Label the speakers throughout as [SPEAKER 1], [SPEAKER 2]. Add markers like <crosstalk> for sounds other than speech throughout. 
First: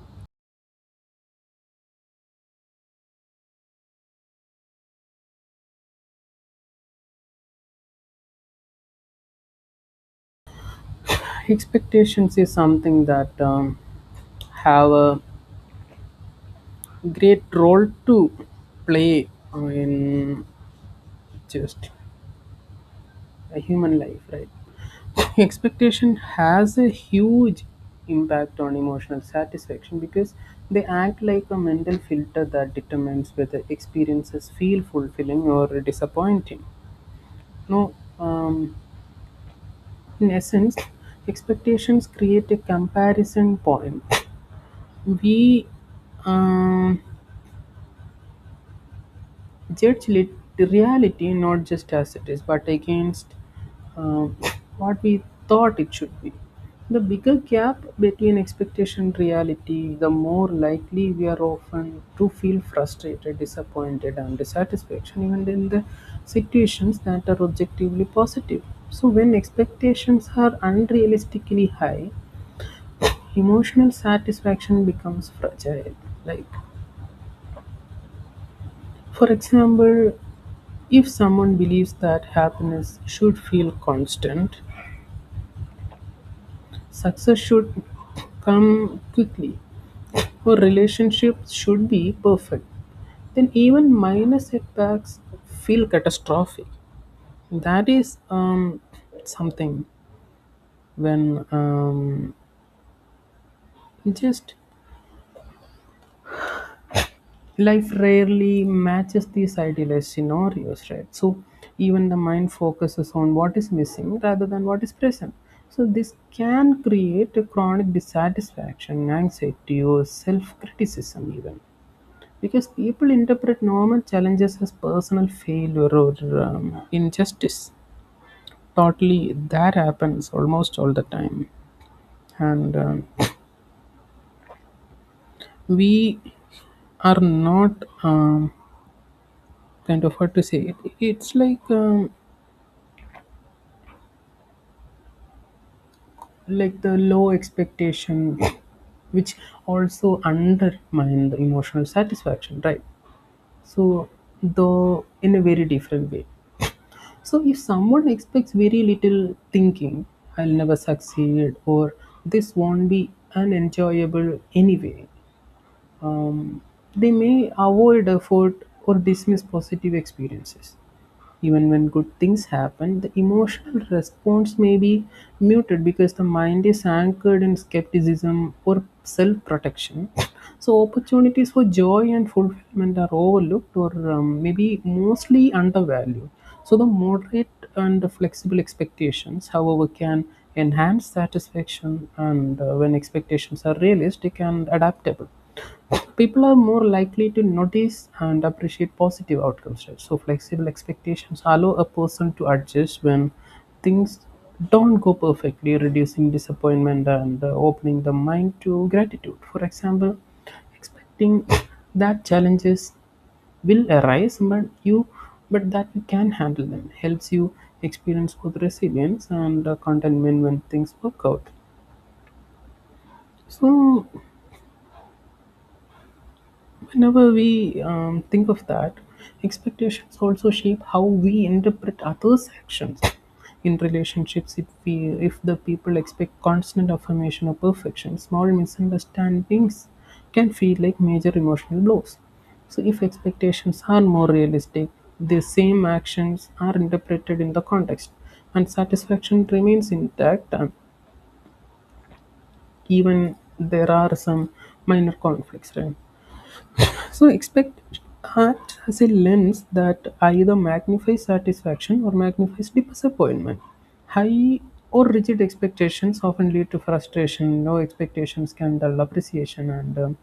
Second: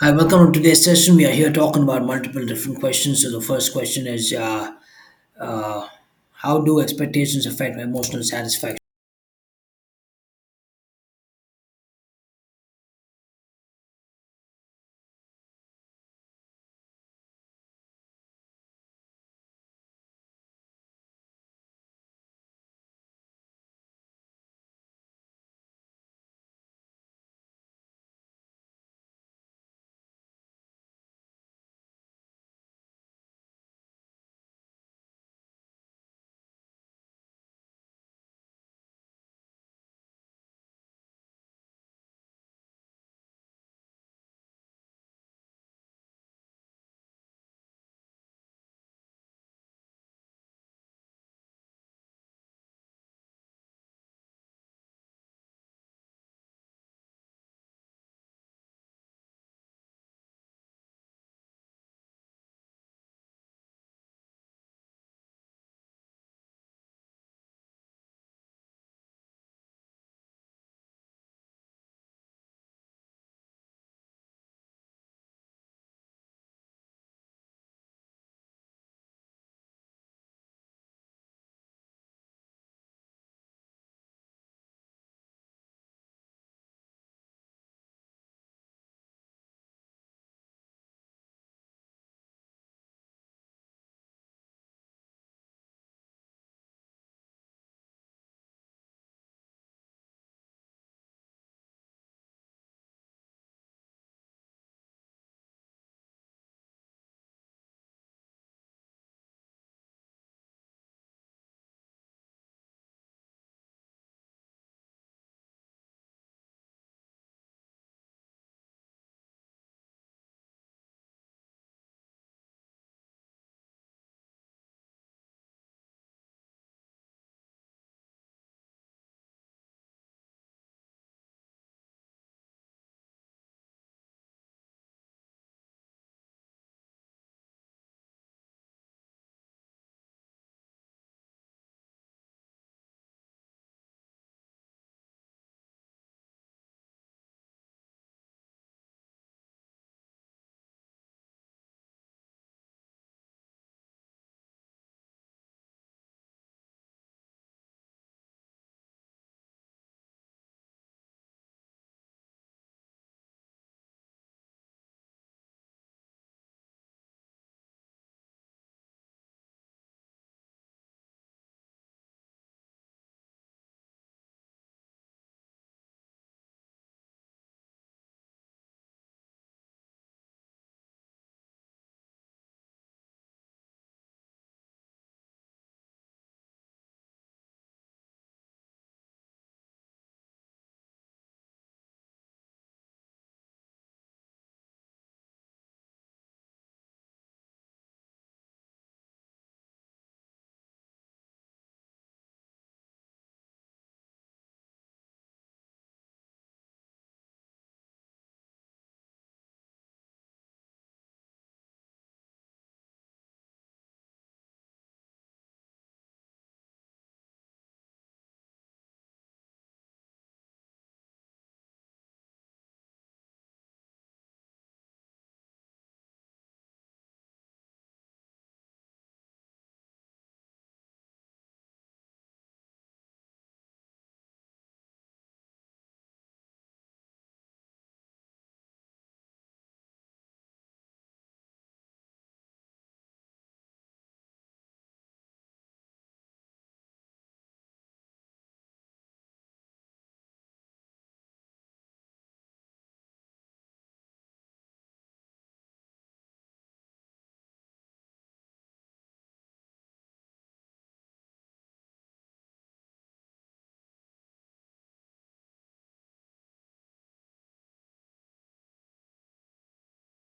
[SPEAKER 1] Hi, welcome to today's session. We are here talking about multiple different questions. So the first question is, uh, how do expectations affect emotional satisfaction?
[SPEAKER 2] Expectations is something that have a great role to play in just a human life, right? <laughs> <coughs> Expectation has a huge impact on emotional satisfaction because they act like a mental filter that determines whether experiences feel fulfilling or disappointing. No. um, in essence, expectations create a comparison point. We um, judge lit- reality not just as it is, but against uh, what we thought it should be. The bigger gap between expectation and reality, the more likely we are often to feel frustrated, disappointed, and dissatisfaction, even in the situations that are objectively positive. So, when expectations are unrealistically high, emotional satisfaction becomes fragile. Like, for example, if someone believes that happiness should feel constant, success should come quickly, or relationships should be perfect, then even minor setbacks feel catastrophic. That is something when just life rarely matches these idealized scenarios, right? So even the mind focuses on what is missing rather than what is present. So this can create a chronic dissatisfaction, anxiety, or self-criticism even, because people interpret normal challenges as personal failure or injustice. Totally, that happens almost all the time, and we are not um, kind of hard to say it. It's like the low expectation which also undermine the emotional satisfaction, right? So though in a very different way, so if someone expects very little, thinking I'll never succeed or this won't be unenjoyable anyway, um, they may avoid effort or dismiss positive experiences. Even when good things happen, the emotional response may be muted because the mind is anchored in skepticism or self protection. <laughs> So, opportunities for joy and fulfillment are overlooked or maybe mostly undervalued. So, the moderate and flexible expectations, however, can enhance satisfaction, and when expectations are realistic and adaptable, people are more likely to notice and appreciate positive outcomes. Right? So, flexible expectations allow a person to adjust when things don't go perfectly, reducing disappointment and opening the mind to gratitude. For example, expecting that challenges will arise but you but that you can handle them helps you experience both resilience and contentment when things work out. So whenever we think of that, expectations also shape how we interpret others' actions. In relationships, if the people expect constant affirmation or perfection, small misunderstandings can feel like major emotional blows. So, if expectations are more realistic, the same actions are interpreted in the context, and satisfaction remains intact, and even there are some minor conflicts. Right? So expect art has a lens that either magnifies satisfaction or magnifies disappointment. High or rigid expectations often lead to frustration. Low expectations can dull appreciation, and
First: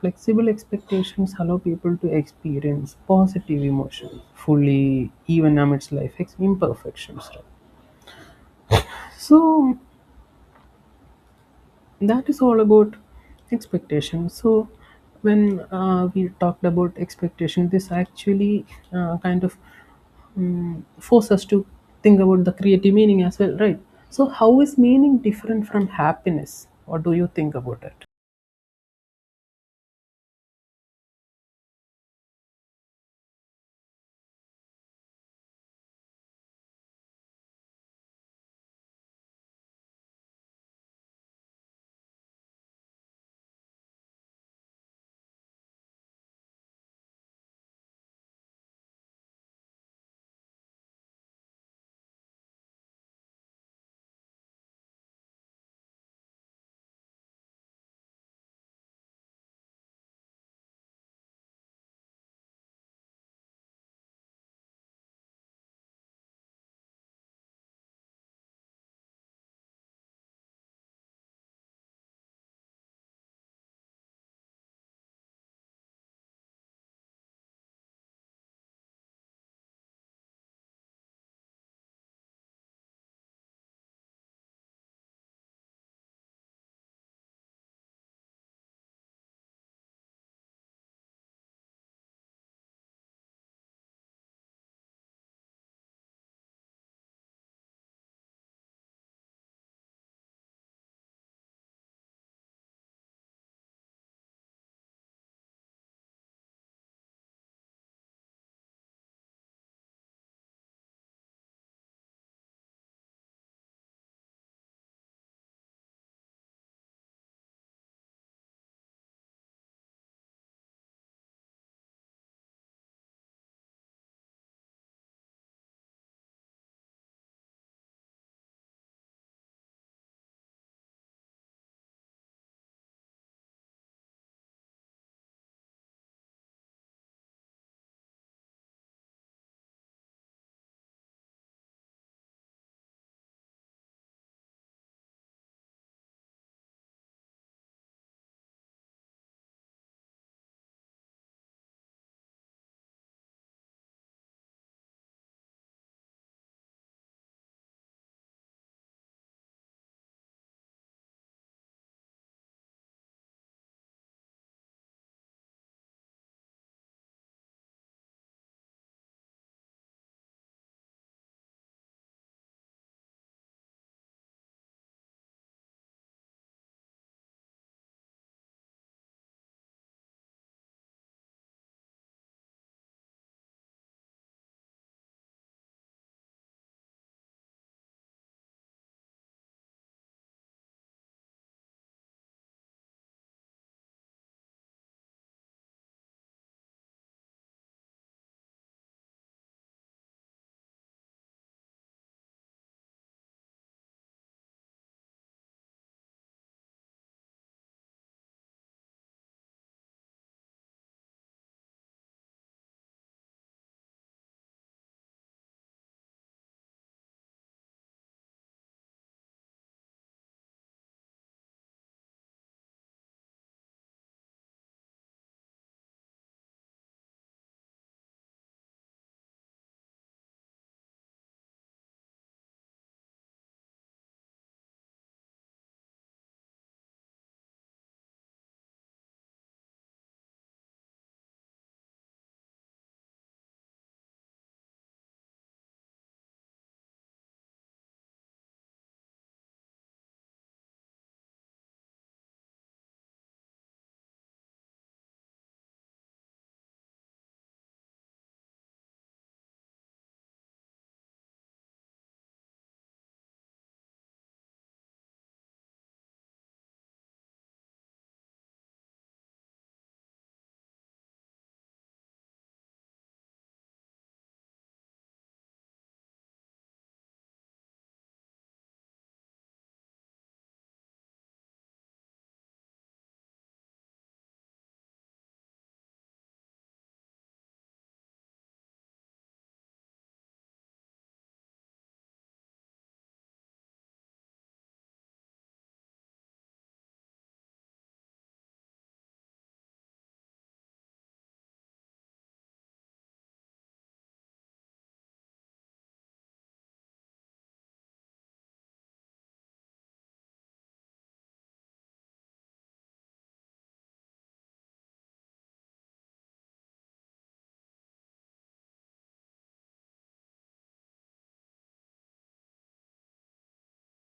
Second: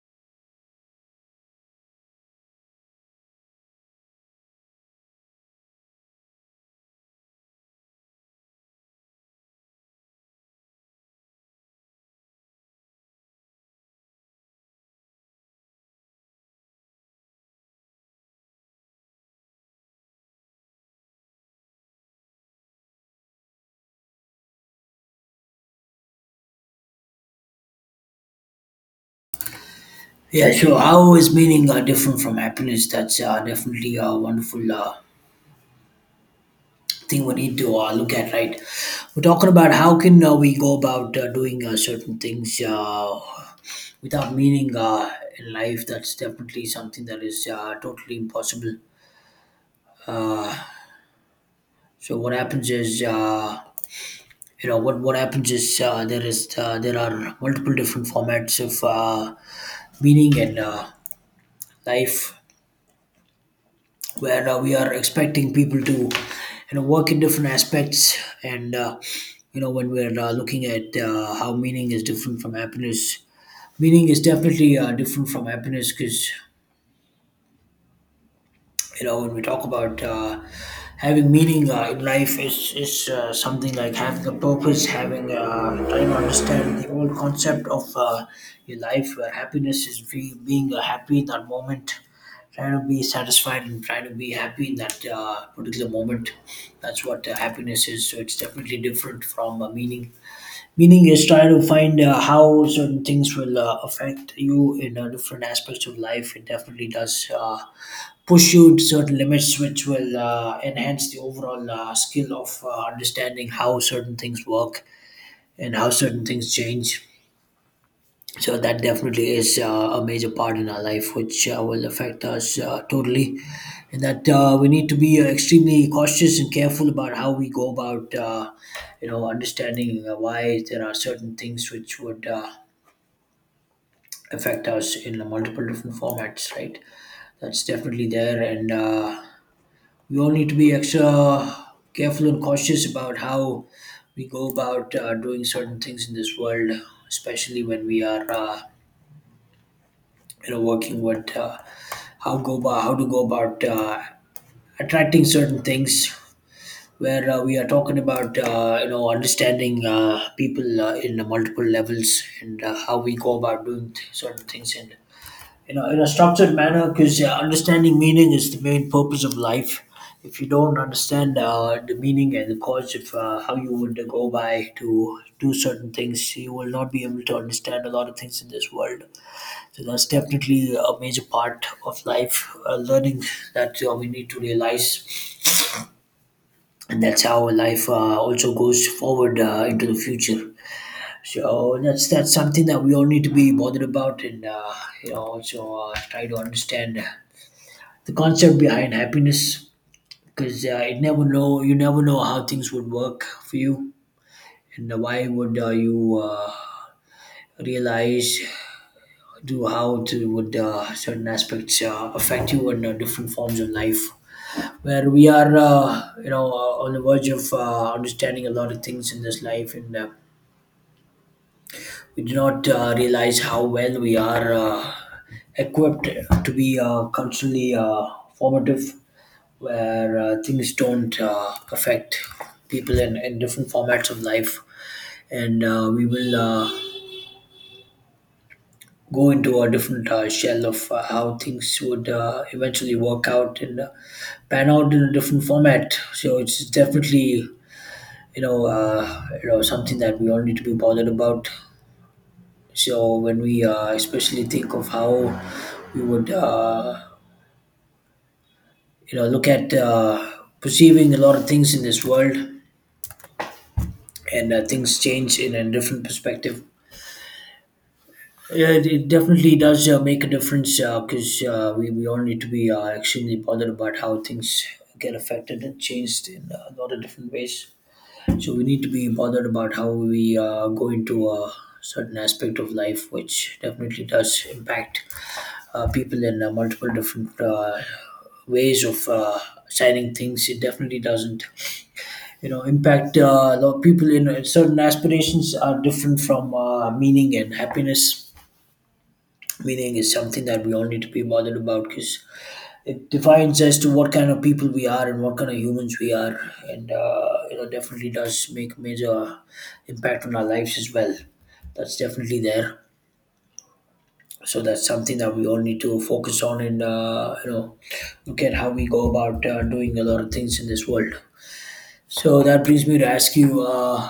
[SPEAKER 2] flexible expectations allow people to experience positive emotion fully, even amidst imperfections. Right? So that is all about expectation. So when we talked about expectation, this actually uh, kind of force us to think about the creative meaning as well, right? So how is meaning different from happiness? What do you think about it?
[SPEAKER 1] Yeah, sure. How is meaning different from happiness? That's definitely a wonderful thing we need to look at, right? We're talking about how can we go about doing certain things without meaning in life. That's definitely something that is totally impossible. So what happens is. You know, what happens is there are multiple different formats of meaning and life where we are expecting people to, you know, work in different aspects and you know, when we're looking at how meaning is different from happiness, meaning is definitely different from happiness, because, you know, when we talk about having meaning in life, is something like having a purpose, having trying to understand the whole concept of your life, where happiness is being happy in that moment, trying to be satisfied and trying to be happy in that particular moment. That's what happiness is, so it's definitely different from meaning. Meaning is try to find how certain things will affect you in different aspects of life. It definitely does push you to certain limits, which will enhance the overall skill of understanding how certain things work and how certain things change. So that definitely is a major part in our life, which will affect us totally, and that we need to be extremely cautious and careful about how we go about, you know, understanding why there are certain things which would affect us in multiple different formats, right? That's definitely there, and we all need to be extra careful and cautious about how we go about doing certain things in this world, especially when we are, you know, working with, how to go about attracting certain things, where we are talking about you know, understanding people in the multiple levels, and how we go about doing certain things in, you know, in a structured manner, because understanding meaning is the main purpose of life. If you don't understand the meaning and the cause of how you would go by to do certain things, you will not be able to understand a lot of things in this world. So that's definitely a major part of life, learning that we need to realize, and that's how life also goes forward into the future. So that's something that we all need to be bothered about, and you know, also try to understand the concept behind happiness, because it never know you never know how things would work for you, and why would you realize do how to would certain aspects affect you in different forms of life, where we are, on the verge of understanding a lot of things in this life, and we do not realize how well we are equipped to be culturally formative, where things don't affect people in different formats of life, and we will. Go into a different shell of how things would eventually work out and pan out in a different format. So it's definitely, you know, something that we all need to be bothered about. So when we especially think of how we would, you know, look at perceiving a lot of things in this world, and things change in a different perspective. Yeah, it definitely does make a difference, because we all need to be extremely bothered about how things get affected and changed in a lot of different ways. So we need to be bothered about how we go into a certain aspect of life, which definitely does impact people in multiple different ways of signing things. It definitely doesn't, you know, impact a lot of people. In certain aspirations are different from meaning and happiness. Meaning is something that we all need to be bothered about, because it defines as to what kind of people we are and what kind of humans we are, and you know, definitely does make major impact on our lives as well. That's definitely there. So that's something that we all need to focus on, and you know, look at how we go about doing a lot of things in this world. So that brings me to ask you,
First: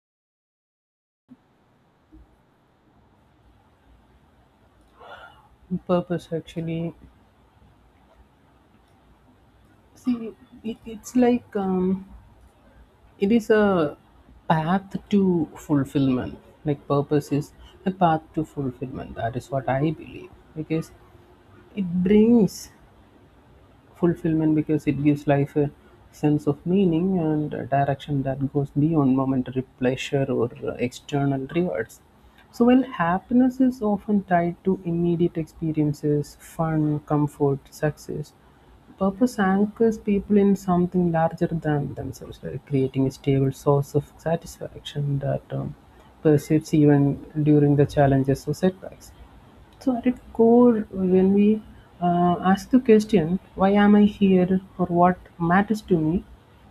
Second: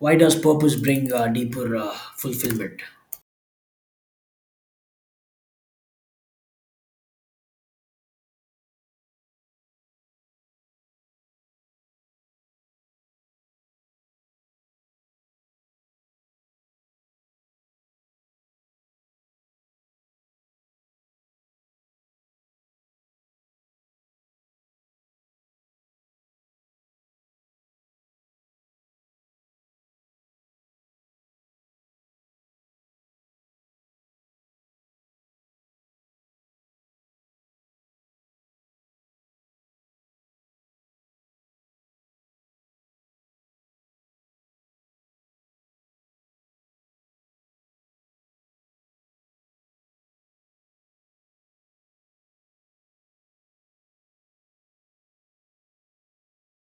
[SPEAKER 1] why does purpose bring deeper fulfillment?
[SPEAKER 2] Purpose actually, see, it's like it is a path to fulfillment. Like purpose is a path to fulfillment, that is what I believe, because it brings fulfillment, because it gives life a sense of meaning and a direction that goes beyond momentary pleasure or external rewards. So, while happiness is often tied to immediate experiences, fun, comfort, success, purpose anchors people in something larger than themselves, like creating a stable source of satisfaction that persists even during the challenges or setbacks. So, at its core, when we ask the question, why am I here or what matters to me,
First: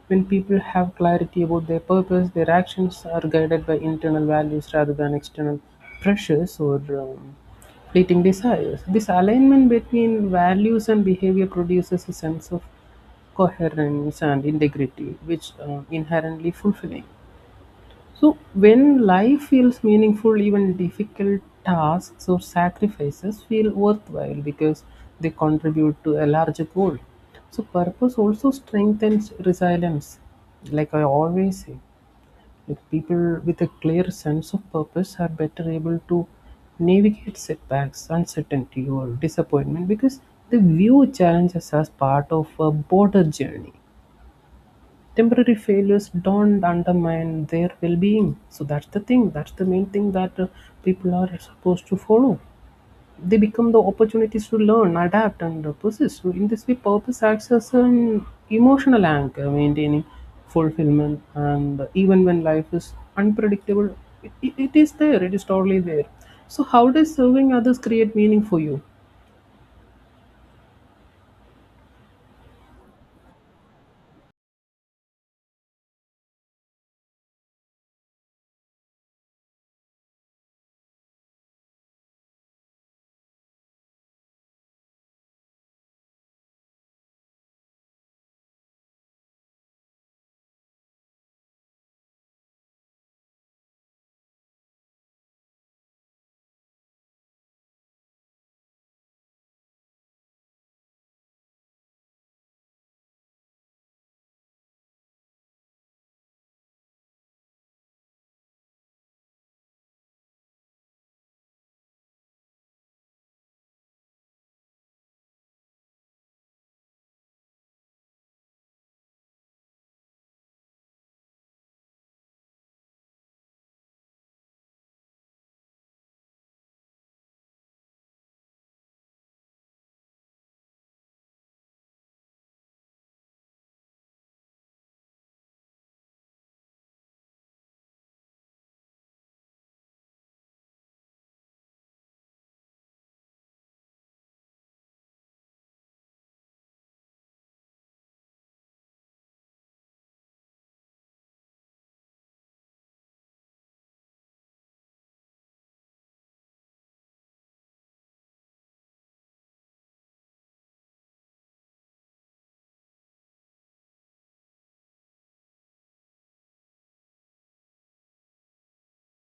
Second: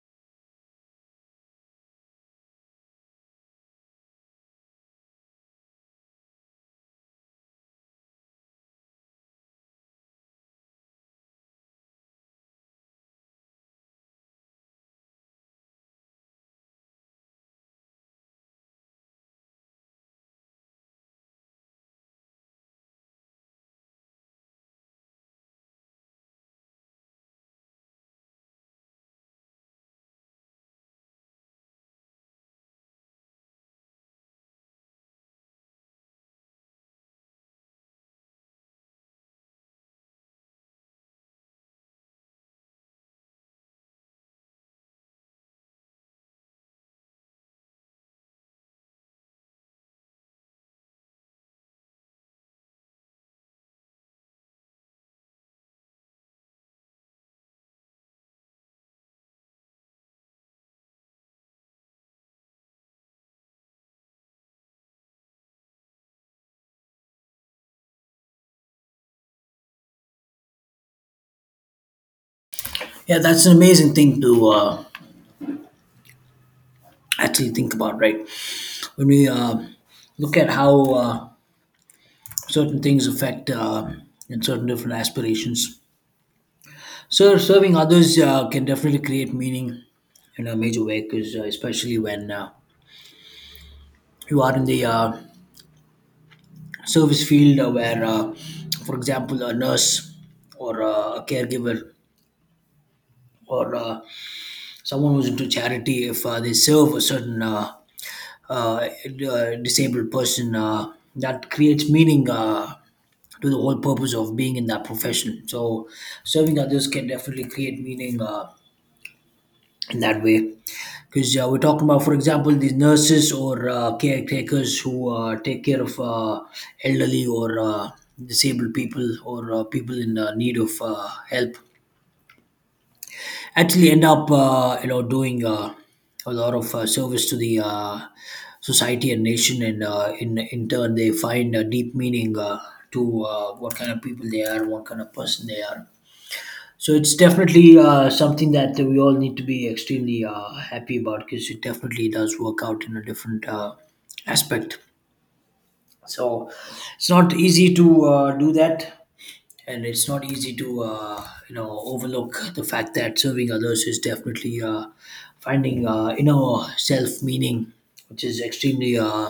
[SPEAKER 2] when people have clarity about their purpose, their actions are guided by internal values rather than external pressures or fleeting desires. This alignment between values and behavior produces a sense of coherence and integrity, which inherently fulfilling. So, when life feels meaningful, even difficult tasks or sacrifices feel worthwhile because they contribute to a larger goal. So, purpose also strengthens resilience. Like I always say, like people with a clear sense of purpose are better able to navigate setbacks, uncertainty, or disappointment because they view challenges as part of a broader journey. Temporary failures don't undermine their well-being. So that's the thing, that's the main thing that people are supposed to follow. They become the opportunities to learn, adapt, and persist. So in this way purpose acts as an emotional anchor, maintaining fulfillment and even when life is unpredictable, it is there, it is totally there. So how does serving others create meaning for you?
[SPEAKER 1] Yeah, that's an amazing thing to actually think about, right? When we look at how certain things affect and certain different aspirations. So serving others can definitely create meaning in a major way, because especially when you are in the service field, where, for example, a nurse or a caregiver or someone who's into charity, if they serve a certain a disabled person, that creates meaning to the whole purpose of being in that profession. So serving others can definitely create meaning in that way, because we're talking about, for example, these nurses or caretakers who take care of elderly or disabled people or people in need of help actually end up you know, doing a lot of service to the society and nation, and in turn they find a deep meaning to what kind of people they are, what kind of person they are. So it's definitely something that we all need to be extremely happy about, because it definitely does work out in a different aspect. So it's not easy to do that, and it's not easy to you know, overlook the fact that serving others is definitely finding inner self meaning, which is extremely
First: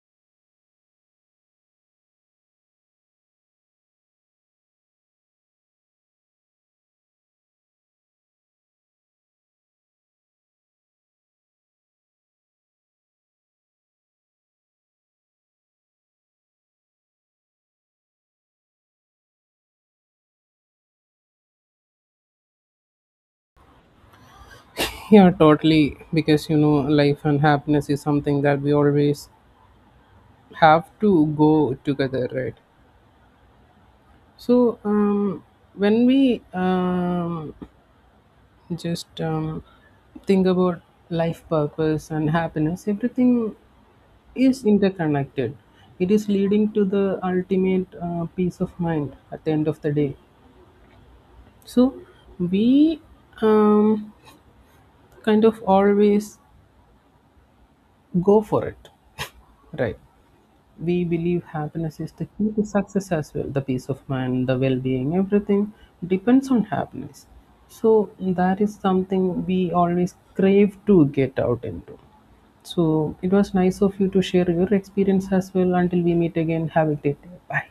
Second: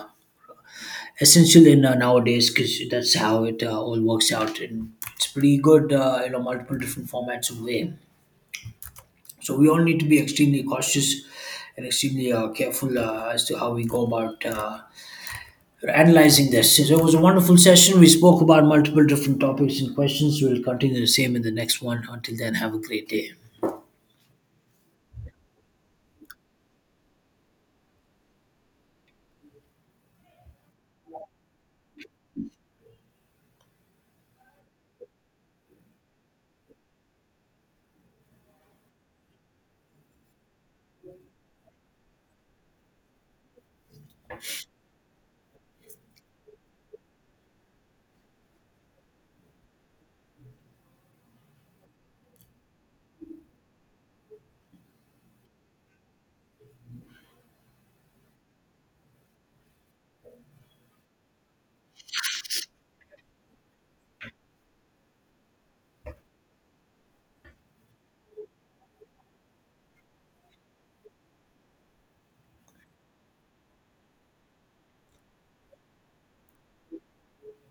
[SPEAKER 1] essential in nowadays, because that's how it all works out, and it's pretty good, you know, multiple different formats of way. So we all need to be extremely cautious and extremely careful as to how we go about. Analyzing this. So it was a wonderful session. We spoke about multiple different topics and questions. We'll continue the same in the next one. Until then, have a great day.
[SPEAKER 2] Yeah, totally. Because you know, life and happiness is something that we always have to go together, right? So when we just think about life, purpose, and happiness, everything is interconnected. It is leading to the ultimate peace of mind at the end of the day. So we um, kind of always go for it, right? We believe happiness is the key to success as well. The peace of mind, the well-being, everything depends on happiness. So that is something we always crave to get out into. So it was nice of you to share your experience as well. Until we meet again, have a great day. Bye.